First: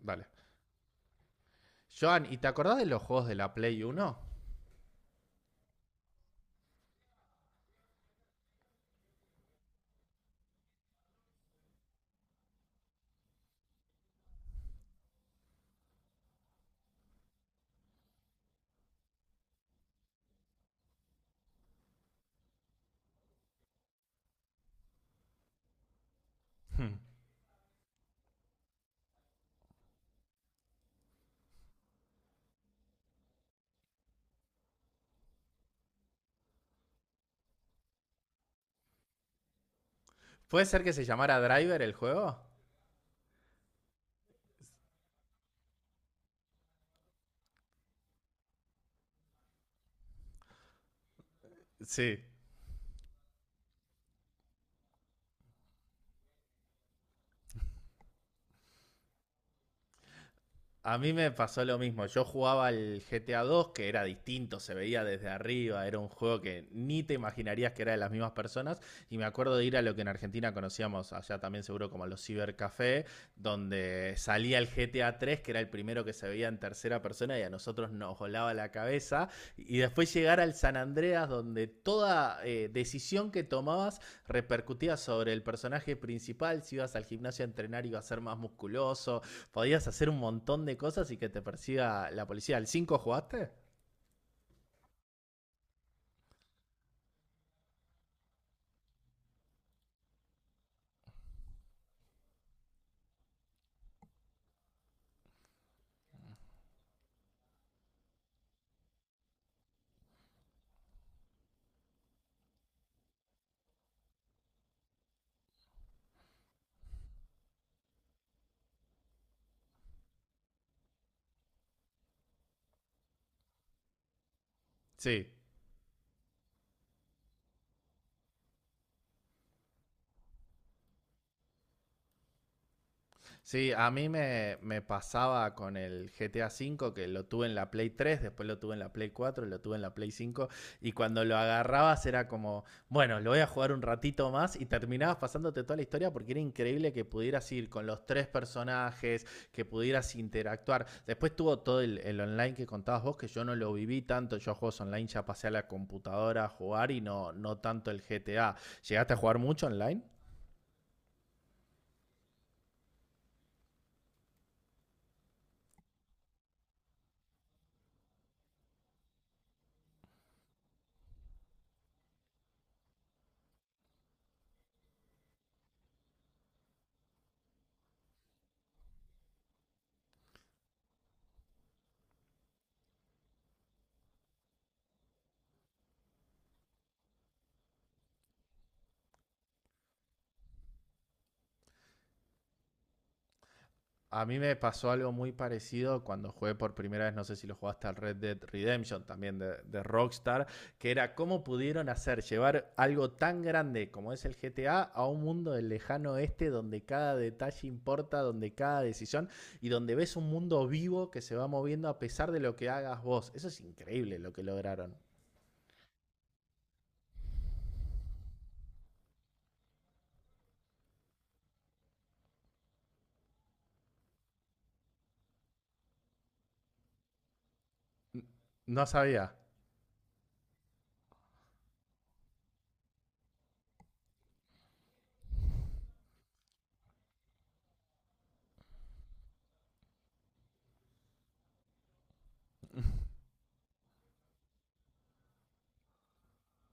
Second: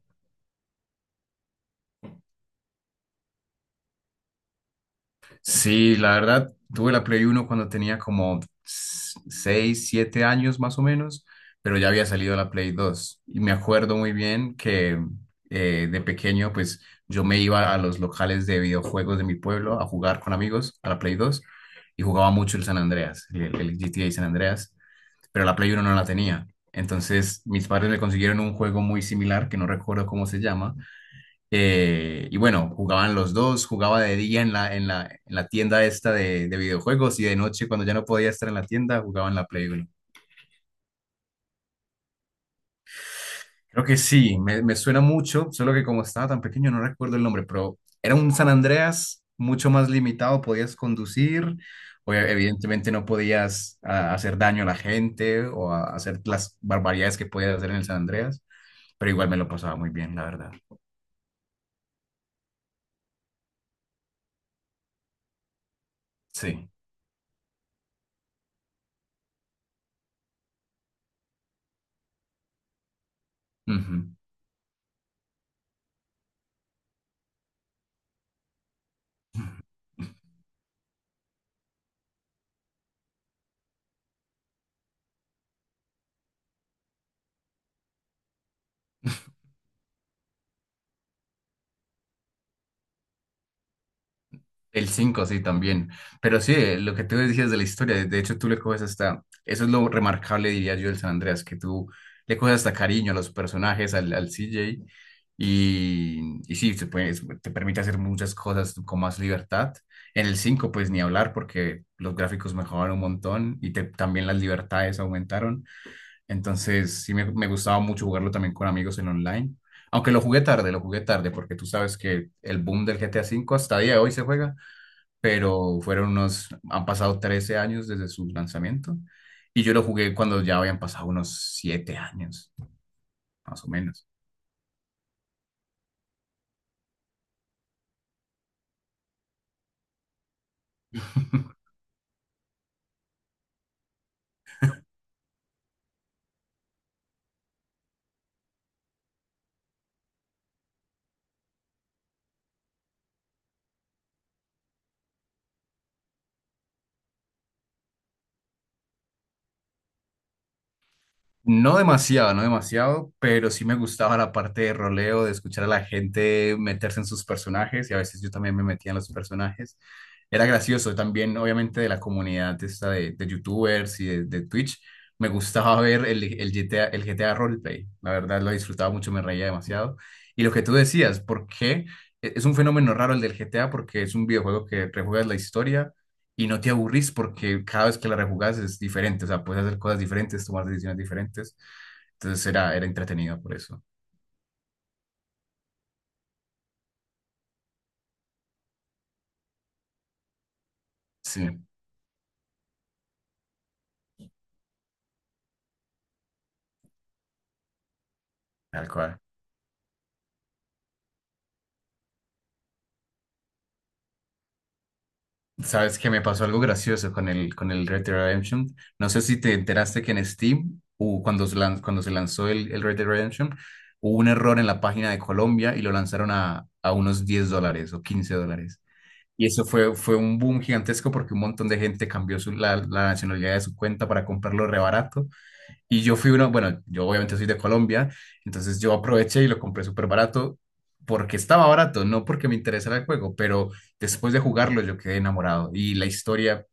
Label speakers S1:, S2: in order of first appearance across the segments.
S1: Vale. Joan, ¿y te acordás de los juegos de la Play Uno?
S2: Sí, la verdad, tuve la Play Uno cuando tenía como 6 7 años más o menos, pero ya había salido la Play Dos. Y me acuerdo muy bien que de pequeño, pues yo me iba a los locales de videojuegos de mi pueblo a jugar con amigos a la Play 2 y jugaba mucho el San Andreas, el GTA San Andreas, pero la Play Uno no la tenía.
S1: Hmm.
S2: Entonces mis padres me consiguieron un juego muy similar que no recuerdo cómo se llama, y bueno, jugaban los dos, jugaba de día en la tienda esta de videojuegos y de noche cuando ya no podía estar en la tienda, jugaba en la Play uno.
S1: ¿Puede ser que se llamara Driver el juego?
S2: Creo que sí, me suena mucho, solo que como estaba tan pequeño no recuerdo el nombre, pero era un San Andreas mucho más limitado, podías conducir,
S1: Sí.
S2: evidentemente no podías hacer daño a la gente hacer las barbaridades que podías hacer en el San Andreas, pero igual me lo pasaba muy bien, la verdad.
S1: A mí me pasó lo mismo. Yo jugaba al GTA 2, que era distinto, se veía desde arriba, era un juego que
S2: Sí.
S1: ni te imaginarías que era de las mismas personas. Y me acuerdo de ir a lo que en Argentina conocíamos allá también seguro como los cibercafés, donde salía el GTA 3, que era el primero que se veía en tercera persona y a nosotros nos volaba la cabeza. Y después llegar al San Andreas, donde toda decisión que tomabas repercutía sobre el personaje principal. Si ibas al gimnasio a entrenar ibas a ser más musculoso, podías hacer un montón de cosas y que te persiga la policía. ¿Al 5 jugaste?
S2: El 5 sí, también. Pero sí, lo que tú decías de la historia, de hecho tú le coges hasta, eso es lo remarcable, diría yo, del San Andreas, que tú le coges hasta cariño a los personajes, al CJ, y sí, te permite hacer muchas cosas con más libertad. En el 5 pues ni hablar, porque los gráficos mejoraron un montón y también las libertades aumentaron. Entonces, sí, me gustaba mucho jugarlo también con amigos en online. Aunque lo jugué tarde, porque tú sabes que el boom del GTA cinco hasta día de hoy se juega,
S1: Sí.
S2: pero fueron unos, han pasado 13 años desde su lanzamiento y yo lo jugué cuando ya habían pasado unos 7 años, más o
S1: Sí, a
S2: menos.
S1: mí me pasaba con el GTA V, que lo tuve en la Play 3, después lo tuve en la Play 4, lo tuve en la Play 5, y cuando lo agarrabas era como, bueno, lo voy a jugar un ratito más, y terminabas pasándote toda la historia porque era increíble que pudieras ir con los tres personajes, que pudieras interactuar. Después tuvo todo el online que contabas vos, que yo no lo viví tanto. Yo a juegos online ya pasé a la computadora a jugar y no, no tanto el GTA. ¿Llegaste a jugar mucho online?
S2: No demasiado, no demasiado, pero sí me gustaba la parte de roleo, de escuchar a la gente meterse en sus personajes y a veces yo también me metía en los personajes. Era gracioso también, obviamente, de la comunidad esta de YouTubers y de Twitch. Me gustaba ver el GTA, el GTA Roleplay. La verdad lo disfrutaba mucho, me reía demasiado. Y lo que tú decías, ¿por qué? Es un fenómeno raro el del GTA porque es un videojuego que rejuegas la historia y no te aburrís porque cada vez que la rejugás es diferente, o sea, puedes hacer cosas diferentes, tomar decisiones diferentes. Entonces era entretenido por eso.
S1: A mí me pasó algo muy parecido cuando jugué por primera vez. No sé si lo jugaste al Red Dead Redemption, también de Rockstar, que era cómo
S2: Sí,
S1: pudieron hacer llevar algo tan grande como es el GTA a un mundo del lejano oeste donde cada detalle importa, donde cada
S2: tal cual.
S1: decisión y donde ves un mundo vivo que se va moviendo a pesar de lo que hagas vos. Eso es increíble lo que lograron.
S2: ¿Sabes que me pasó algo gracioso con con el Red Dead Redemption? No sé si te enteraste que en Steam, cuando cuando se lanzó el Red Dead Redemption, hubo un error en la página de Colombia y lo lanzaron a unos 10 dólares o 15 dólares.
S1: No sabía.
S2: Y eso fue un boom gigantesco porque un montón de gente cambió la nacionalidad de su cuenta para comprarlo rebarato. Y yo fui uno, bueno, yo obviamente soy de Colombia, entonces yo aproveché y lo compré súper barato porque estaba barato, no porque me interesara el juego, pero después de jugarlo yo quedé enamorado y la historia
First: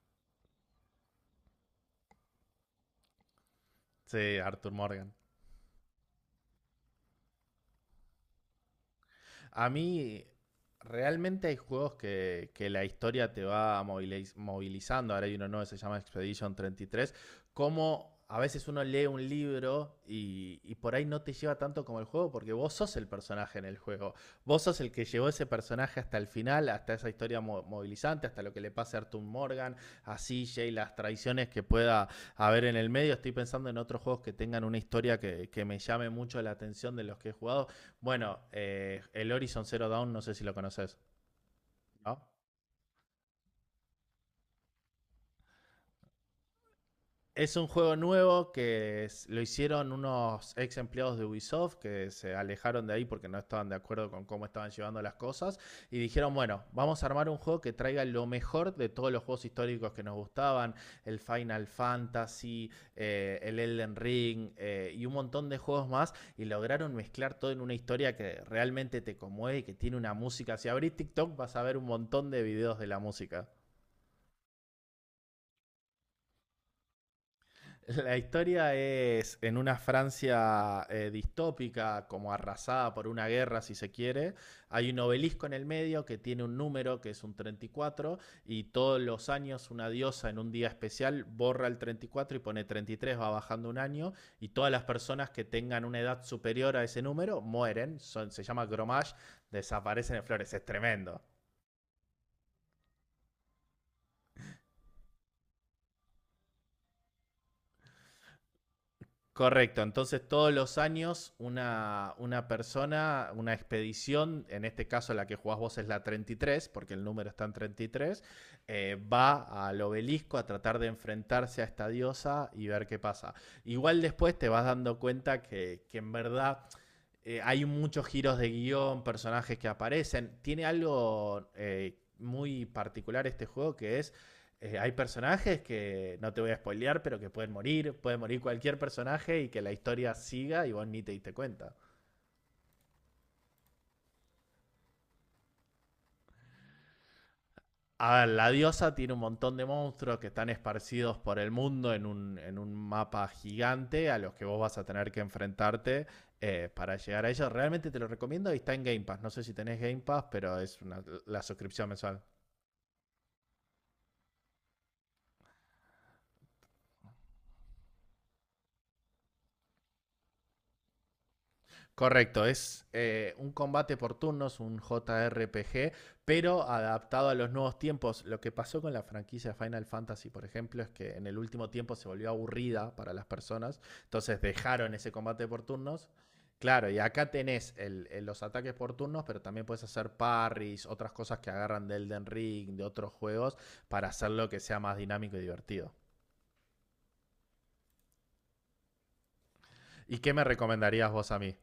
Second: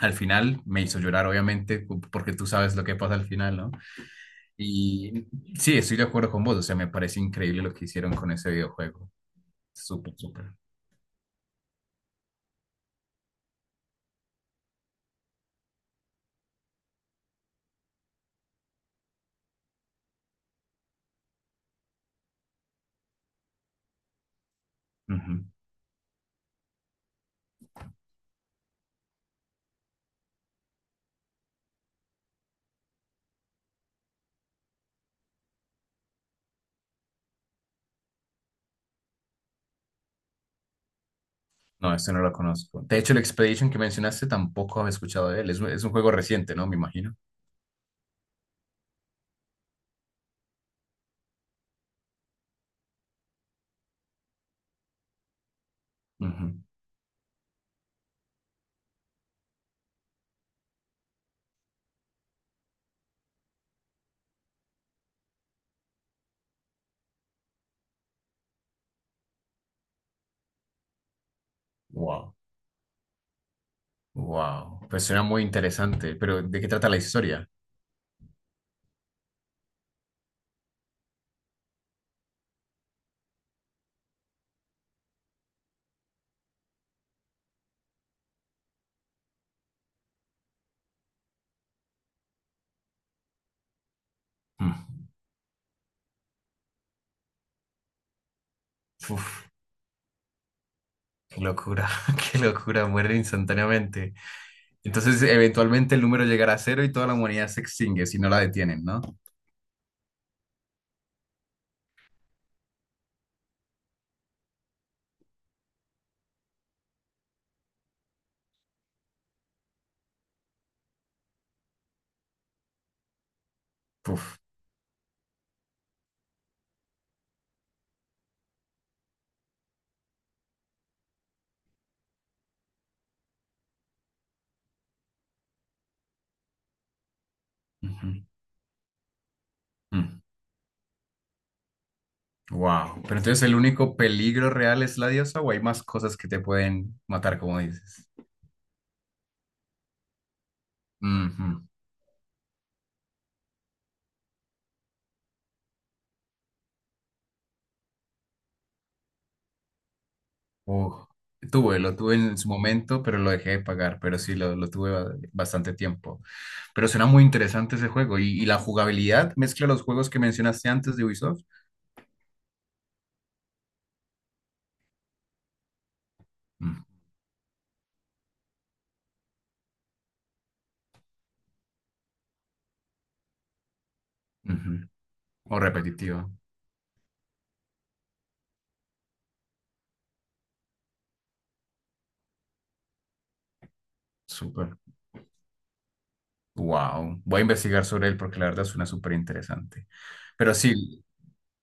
S2: al final me hizo llorar, obviamente, porque tú sabes lo que pasa al final, ¿no?
S1: Sí, Arthur Morgan.
S2: Y sí, estoy de acuerdo con vos, o sea, me parece increíble lo que hicieron con ese videojuego.
S1: A
S2: Súper,
S1: mí,
S2: súper.
S1: realmente hay juegos que la historia te va movilizando. Ahora hay uno nuevo que se llama Expedition 33. Como a veces uno lee un libro y por ahí no te lleva tanto como el juego, porque vos sos el personaje en el juego. Vos sos el que llevó
S2: Ujú.
S1: ese personaje hasta el final, hasta esa historia movilizante, hasta lo que le pase a Arthur Morgan, a CJ, las traiciones que pueda haber en el medio. Estoy pensando en otros juegos que tengan una historia que me llame mucho la atención de los que he jugado. Bueno, el Horizon Zero Dawn, no sé si lo conoces,
S2: No, este
S1: ¿no?
S2: no lo conozco. De hecho, el Expedition que mencionaste tampoco había escuchado de él. Es un juego reciente, ¿no? Me imagino.
S1: Es un juego nuevo que lo hicieron unos ex empleados de Ubisoft que se alejaron de ahí porque no estaban de acuerdo con cómo estaban llevando las cosas, y dijeron,
S2: Ujú.
S1: bueno, vamos a armar un juego que traiga lo mejor de todos los juegos históricos que nos gustaban: el Final Fantasy, el Elden Ring y un montón de juegos más, y lograron mezclar todo en una historia que realmente te conmueve y que tiene una música. Si abrís TikTok vas a ver un montón
S2: Wow.
S1: de videos de la música.
S2: Wow, pues suena muy interesante, pero ¿de qué trata la historia?
S1: La historia es en una Francia distópica, como arrasada por una guerra, si se quiere. Hay un obelisco en el medio que tiene un número que es un 34, y todos los años una diosa en un día especial borra el 34 y pone 33, va bajando un año, y todas las
S2: Mm.
S1: personas que tengan una edad superior a ese número mueren. Son, se llama gromage,
S2: Uf,
S1: desaparecen en flores. Es tremendo.
S2: qué locura, qué locura, muere instantáneamente. Entonces, eventualmente el número llegará a cero y toda la humanidad se extingue si no la detienen, ¿no?
S1: Correcto, entonces todos los años una persona, una expedición, en este caso la que jugás vos es la 33, porque el número está en 33, va al obelisco a tratar de enfrentarse a esta diosa y ver qué pasa. Igual después
S2: Uf.
S1: te vas dando cuenta que en verdad hay muchos giros de guión, personajes que aparecen. Tiene algo muy particular este juego que es. Hay personajes que no te voy a spoilear, pero que pueden morir. Puede morir cualquier personaje y que la historia siga y vos ni te diste cuenta.
S2: Wow, pero entonces el único peligro real es la diosa o hay más cosas que te pueden matar, como dices.
S1: A ver, la diosa tiene un montón de monstruos que están esparcidos por
S2: Ujú.
S1: el mundo en un mapa gigante a los que vos vas a tener que enfrentarte para llegar a ellos. Realmente te lo recomiendo y está en Game Pass. No sé si tenés Game Pass, pero es
S2: Uf,
S1: la
S2: tuve,
S1: suscripción
S2: lo tuve
S1: mensual.
S2: en su momento, pero lo dejé de pagar, pero sí, lo tuve bastante tiempo. Pero suena muy interesante ese juego y la jugabilidad mezcla los juegos que mencionaste antes de Ubisoft.
S1: Correcto, es un combate por turnos, un JRPG, pero
S2: Mm,
S1: adaptado a los nuevos tiempos. Lo que pasó con la franquicia Final Fantasy, por ejemplo, es que en el último tiempo se volvió aburrida para las personas, entonces
S2: ujú.
S1: dejaron ese combate
S2: O
S1: por turnos.
S2: repetitiva.
S1: Claro, y acá tenés los ataques por turnos, pero también puedes hacer parries, otras cosas que agarran de Elden Ring, de otros juegos, para hacerlo que
S2: Súper.
S1: sea más dinámico y divertido.
S2: Wow. Voy a investigar sobre él porque la verdad suena súper interesante.
S1: ¿Y qué me
S2: Pero sí,
S1: recomendarías vos a mí?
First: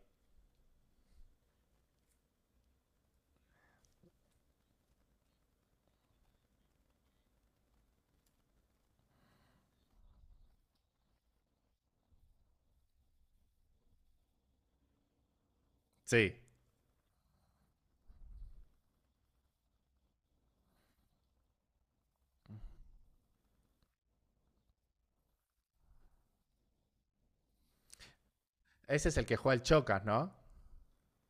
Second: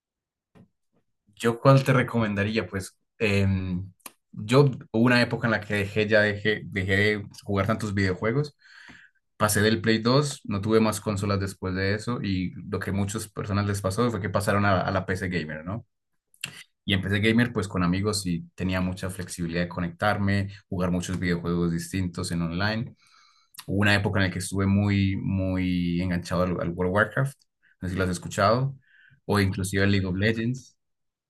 S2: ¿yo cuál te recomendaría? Pues yo hubo una época en la que dejé de jugar tantos videojuegos. Pasé del Play 2, no tuve más consolas después de eso y lo que muchas personas les pasó fue que pasaron a la PC Gamer, ¿no?
S1: Sí,
S2: Y en PC Gamer, pues con amigos sí tenía mucha flexibilidad de conectarme, jugar muchos videojuegos distintos en online. Hubo una época en la que estuve muy, muy enganchado al World of Warcraft, no sé si lo has escuchado,
S1: ese es el que
S2: o
S1: juega el
S2: inclusive al
S1: Chocas,
S2: League of
S1: ¿no?
S2: Legends.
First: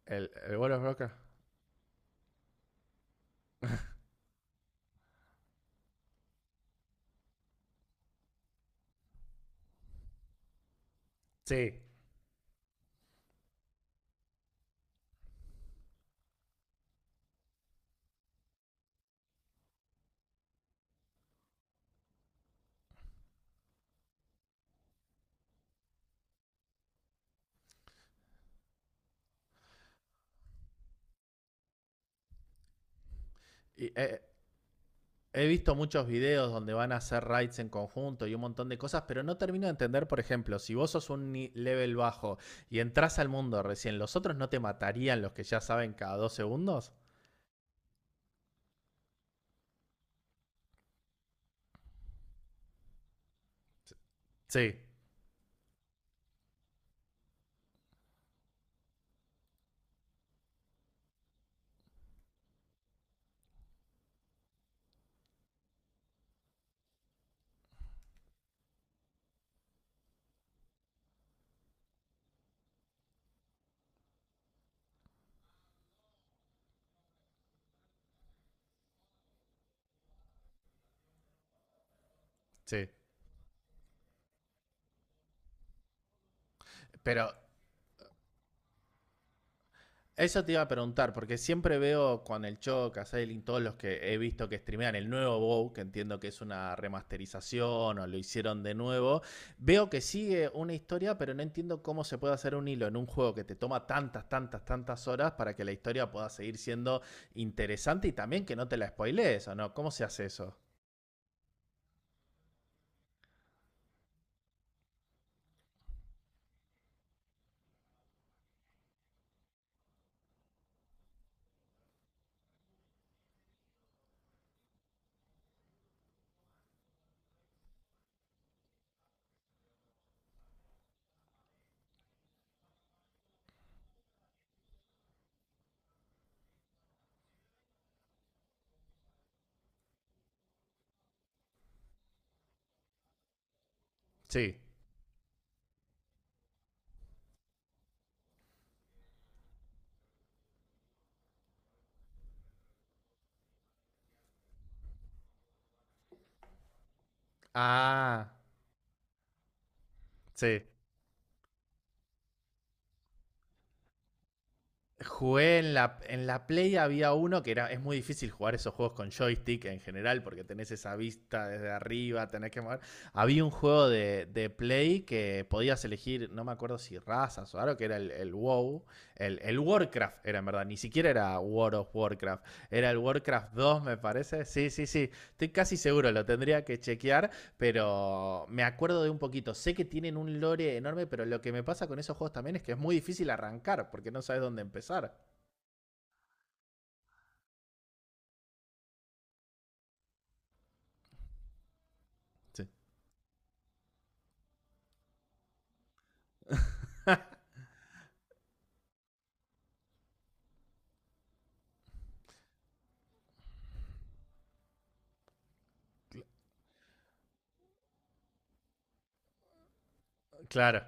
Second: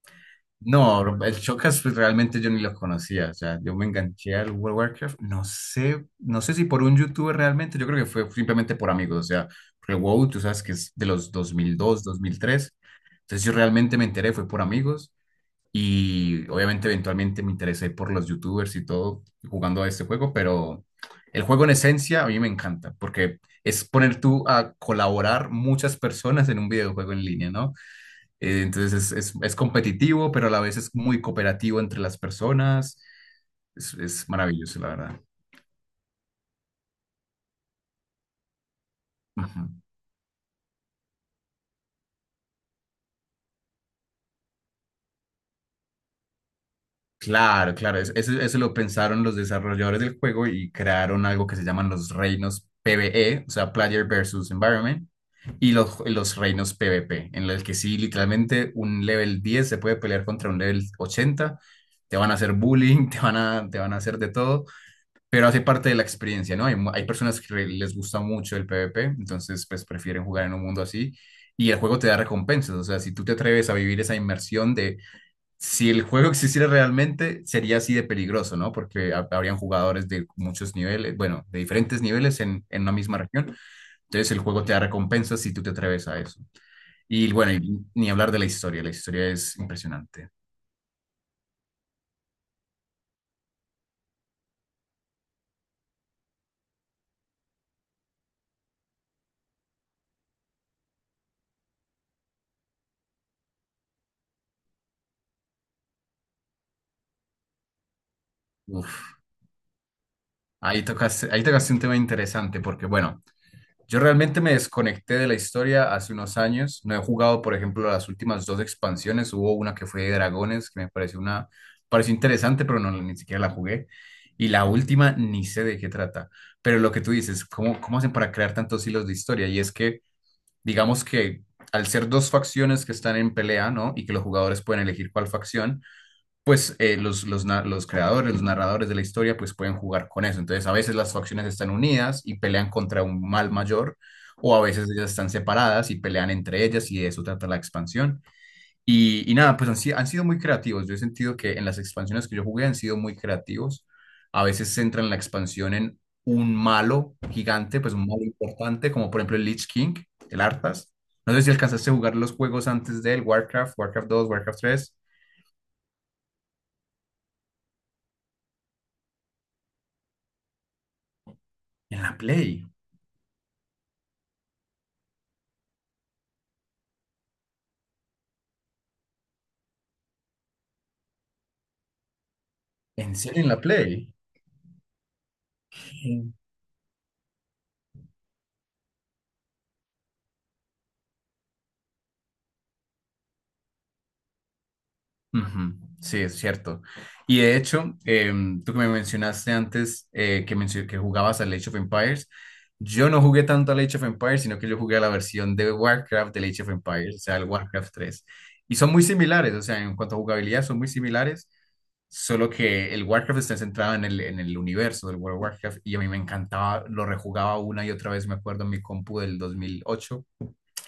S1: El World of Warcraft.
S2: No, el Shocas pues, realmente yo ni los conocía, o sea, yo me enganché al World of Warcraft, no sé si por un youtuber realmente, yo creo que fue simplemente por amigos, o sea, porque WoW, tú sabes que es de los dos
S1: Sí.
S2: mil dos, dos mil tres, entonces yo realmente me enteré, fue por amigos, y obviamente eventualmente me interesé por los youtubers y todo jugando a este juego, pero el juego en esencia a mí me encanta, porque es poner tú a colaborar muchas personas en un videojuego en línea, ¿no? Entonces es competitivo, pero a la vez es muy cooperativo entre las personas.
S1: Y,
S2: Es, es maravilloso, la verdad.
S1: he visto muchos videos donde van a hacer raids en conjunto y un montón de cosas, pero no
S2: Ujú.
S1: termino de entender, por ejemplo, si vos sos un level bajo y entras al mundo recién, ¿los otros no te matarían los que ya saben cada dos segundos?
S2: Claro, claro, eso, eso lo pensaron los desarrolladores del juego y crearon algo que se llaman los reinos PvE, o sea, Player versus
S1: Sí,
S2: Environment, y los reinos PvP, en los que sí, literalmente un level 10 se puede pelear contra un level 80. Te van a hacer bullying, te van a hacer de todo, pero hace parte de la experiencia, ¿no? Hay personas que les gusta mucho el PvP, entonces pues prefieren jugar en un mundo así y el juego te da recompensas, o sea, si tú te atreves a vivir esa inmersión de si el juego existiera realmente, sería así de peligroso, ¿no? Porque habrían jugadores de muchos niveles, bueno, de diferentes niveles en
S1: sí.
S2: una misma región, entonces el juego te da recompensas si tú te atreves a eso.
S1: Pero
S2: Y bueno, y ni hablar de la historia es impresionante.
S1: eso te iba a preguntar, porque siempre veo con el Choc, a Sailing, todos los que he visto que streamean el nuevo WoW, que entiendo que es una remasterización o lo hicieron de nuevo, veo que sigue una historia, pero no entiendo cómo se puede hacer un hilo en un juego que te toma tantas, tantas, tantas horas para que la historia pueda seguir siendo interesante y también que no te la
S2: Uf.
S1: spoilees, ¿o no? ¿Cómo se hace eso?
S2: Ahí tocaste un tema interesante porque, bueno, yo realmente me desconecté de la historia hace unos años. No he jugado, por ejemplo, las últimas dos expansiones. Hubo una que fue de dragones, que me pareció una, pareció interesante, pero no, ni siquiera la jugué. Y la última ni sé de qué trata. Pero lo que tú dices, cómo hacen para crear tantos hilos de historia? Y es que, digamos que al ser dos facciones que están en pelea, ¿no? Y que los jugadores pueden elegir cuál facción, pues los creadores, los narradores de la historia, pues pueden jugar con eso. Entonces, a veces las facciones están unidas y pelean contra un mal mayor,
S1: Sí.
S2: o a veces ellas están separadas y pelean entre ellas y de eso trata la expansión. Y nada, pues han, si- han sido muy creativos. Yo he sentido que en las expansiones que yo jugué han sido muy creativos. A veces centran la expansión en un malo gigante, pues un malo
S1: Ah,
S2: importante, como por ejemplo el Lich King, el
S1: sí.
S2: Arthas. No sé si alcanzaste a jugar los juegos antes del Warcraft, Warcraft 2, Warcraft 3,
S1: Jugué en la Play. Había uno que era, es muy difícil jugar esos juegos con joystick en general, porque tenés esa vista desde
S2: en la
S1: arriba, tenés que
S2: Play.
S1: mover. Había un juego de Play que podías elegir, no me acuerdo si razas o algo, que era el WoW, el Warcraft era en verdad, ni siquiera era War of Warcraft, era el
S2: ¿En serio en
S1: Warcraft
S2: la
S1: 2 me
S2: Play?
S1: parece, sí, sí, sí, estoy casi seguro, lo
S2: Sí,
S1: tendría que chequear, pero me acuerdo de un poquito. Sé que tienen un lore enorme, pero lo que me pasa con esos juegos también es que es muy difícil arrancar porque no sabes dónde empezar.
S2: ujú, sí, es cierto. Y de hecho, tú que me mencionaste antes que jugabas al Age of Empires,
S1: Sí.
S2: yo no jugué tanto al Age of Empires, sino que yo jugué a la versión de Warcraft del Age of Empires, o sea, el Warcraft 3 y son muy similares, o sea, en cuanto a jugabilidad son muy similares, solo que el Warcraft está centrado en en el universo del World of Warcraft y a mí me encantaba, lo rejugaba una y otra vez, me acuerdo en mi compu del 2008, era
S1: Claro.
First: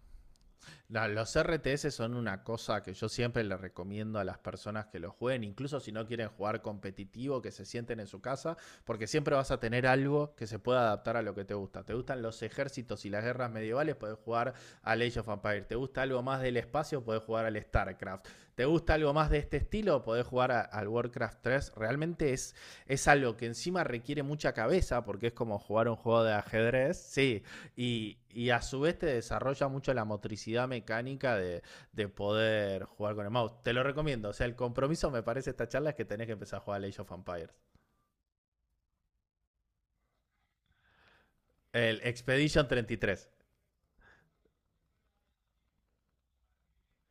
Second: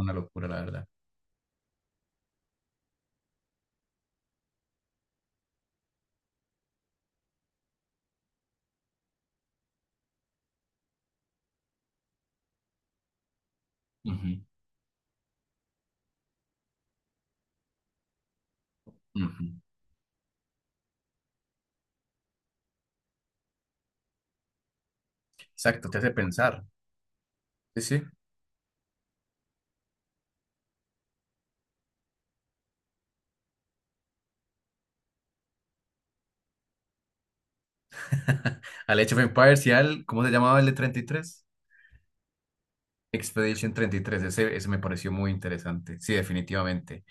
S2: una locura, la verdad.
S1: No, los RTS son una cosa que yo siempre le recomiendo a las personas que lo jueguen, incluso si no quieren jugar competitivo, que se sienten en su casa, porque siempre vas a tener algo que se pueda adaptar a lo que te gusta. ¿Te gustan los ejércitos y las guerras medievales? Puedes
S2: Ujú,
S1: jugar al Age of Empires. ¿Te gusta algo más del espacio? Puedes jugar al StarCraft. ¿Te gusta algo más de
S2: ujú.
S1: este estilo? Podés jugar al Warcraft 3. Realmente es, algo que encima requiere mucha cabeza, porque es como jugar
S2: Exacto,
S1: un
S2: te hace
S1: juego de
S2: pensar.
S1: ajedrez. Sí,
S2: Sí, sí.
S1: y a su vez te desarrolla mucho la motricidad mecánica de poder jugar con el mouse. Te lo recomiendo. O sea, el compromiso me parece esta charla es que tenés que empezar a jugar Age of Empires.
S2: Al Age of Empires y al, ¿cómo se llamaba el de 33?
S1: El Expedition 33.
S2: Expedition 33. Ese, ese me pareció muy interesante. Sí, definitivamente.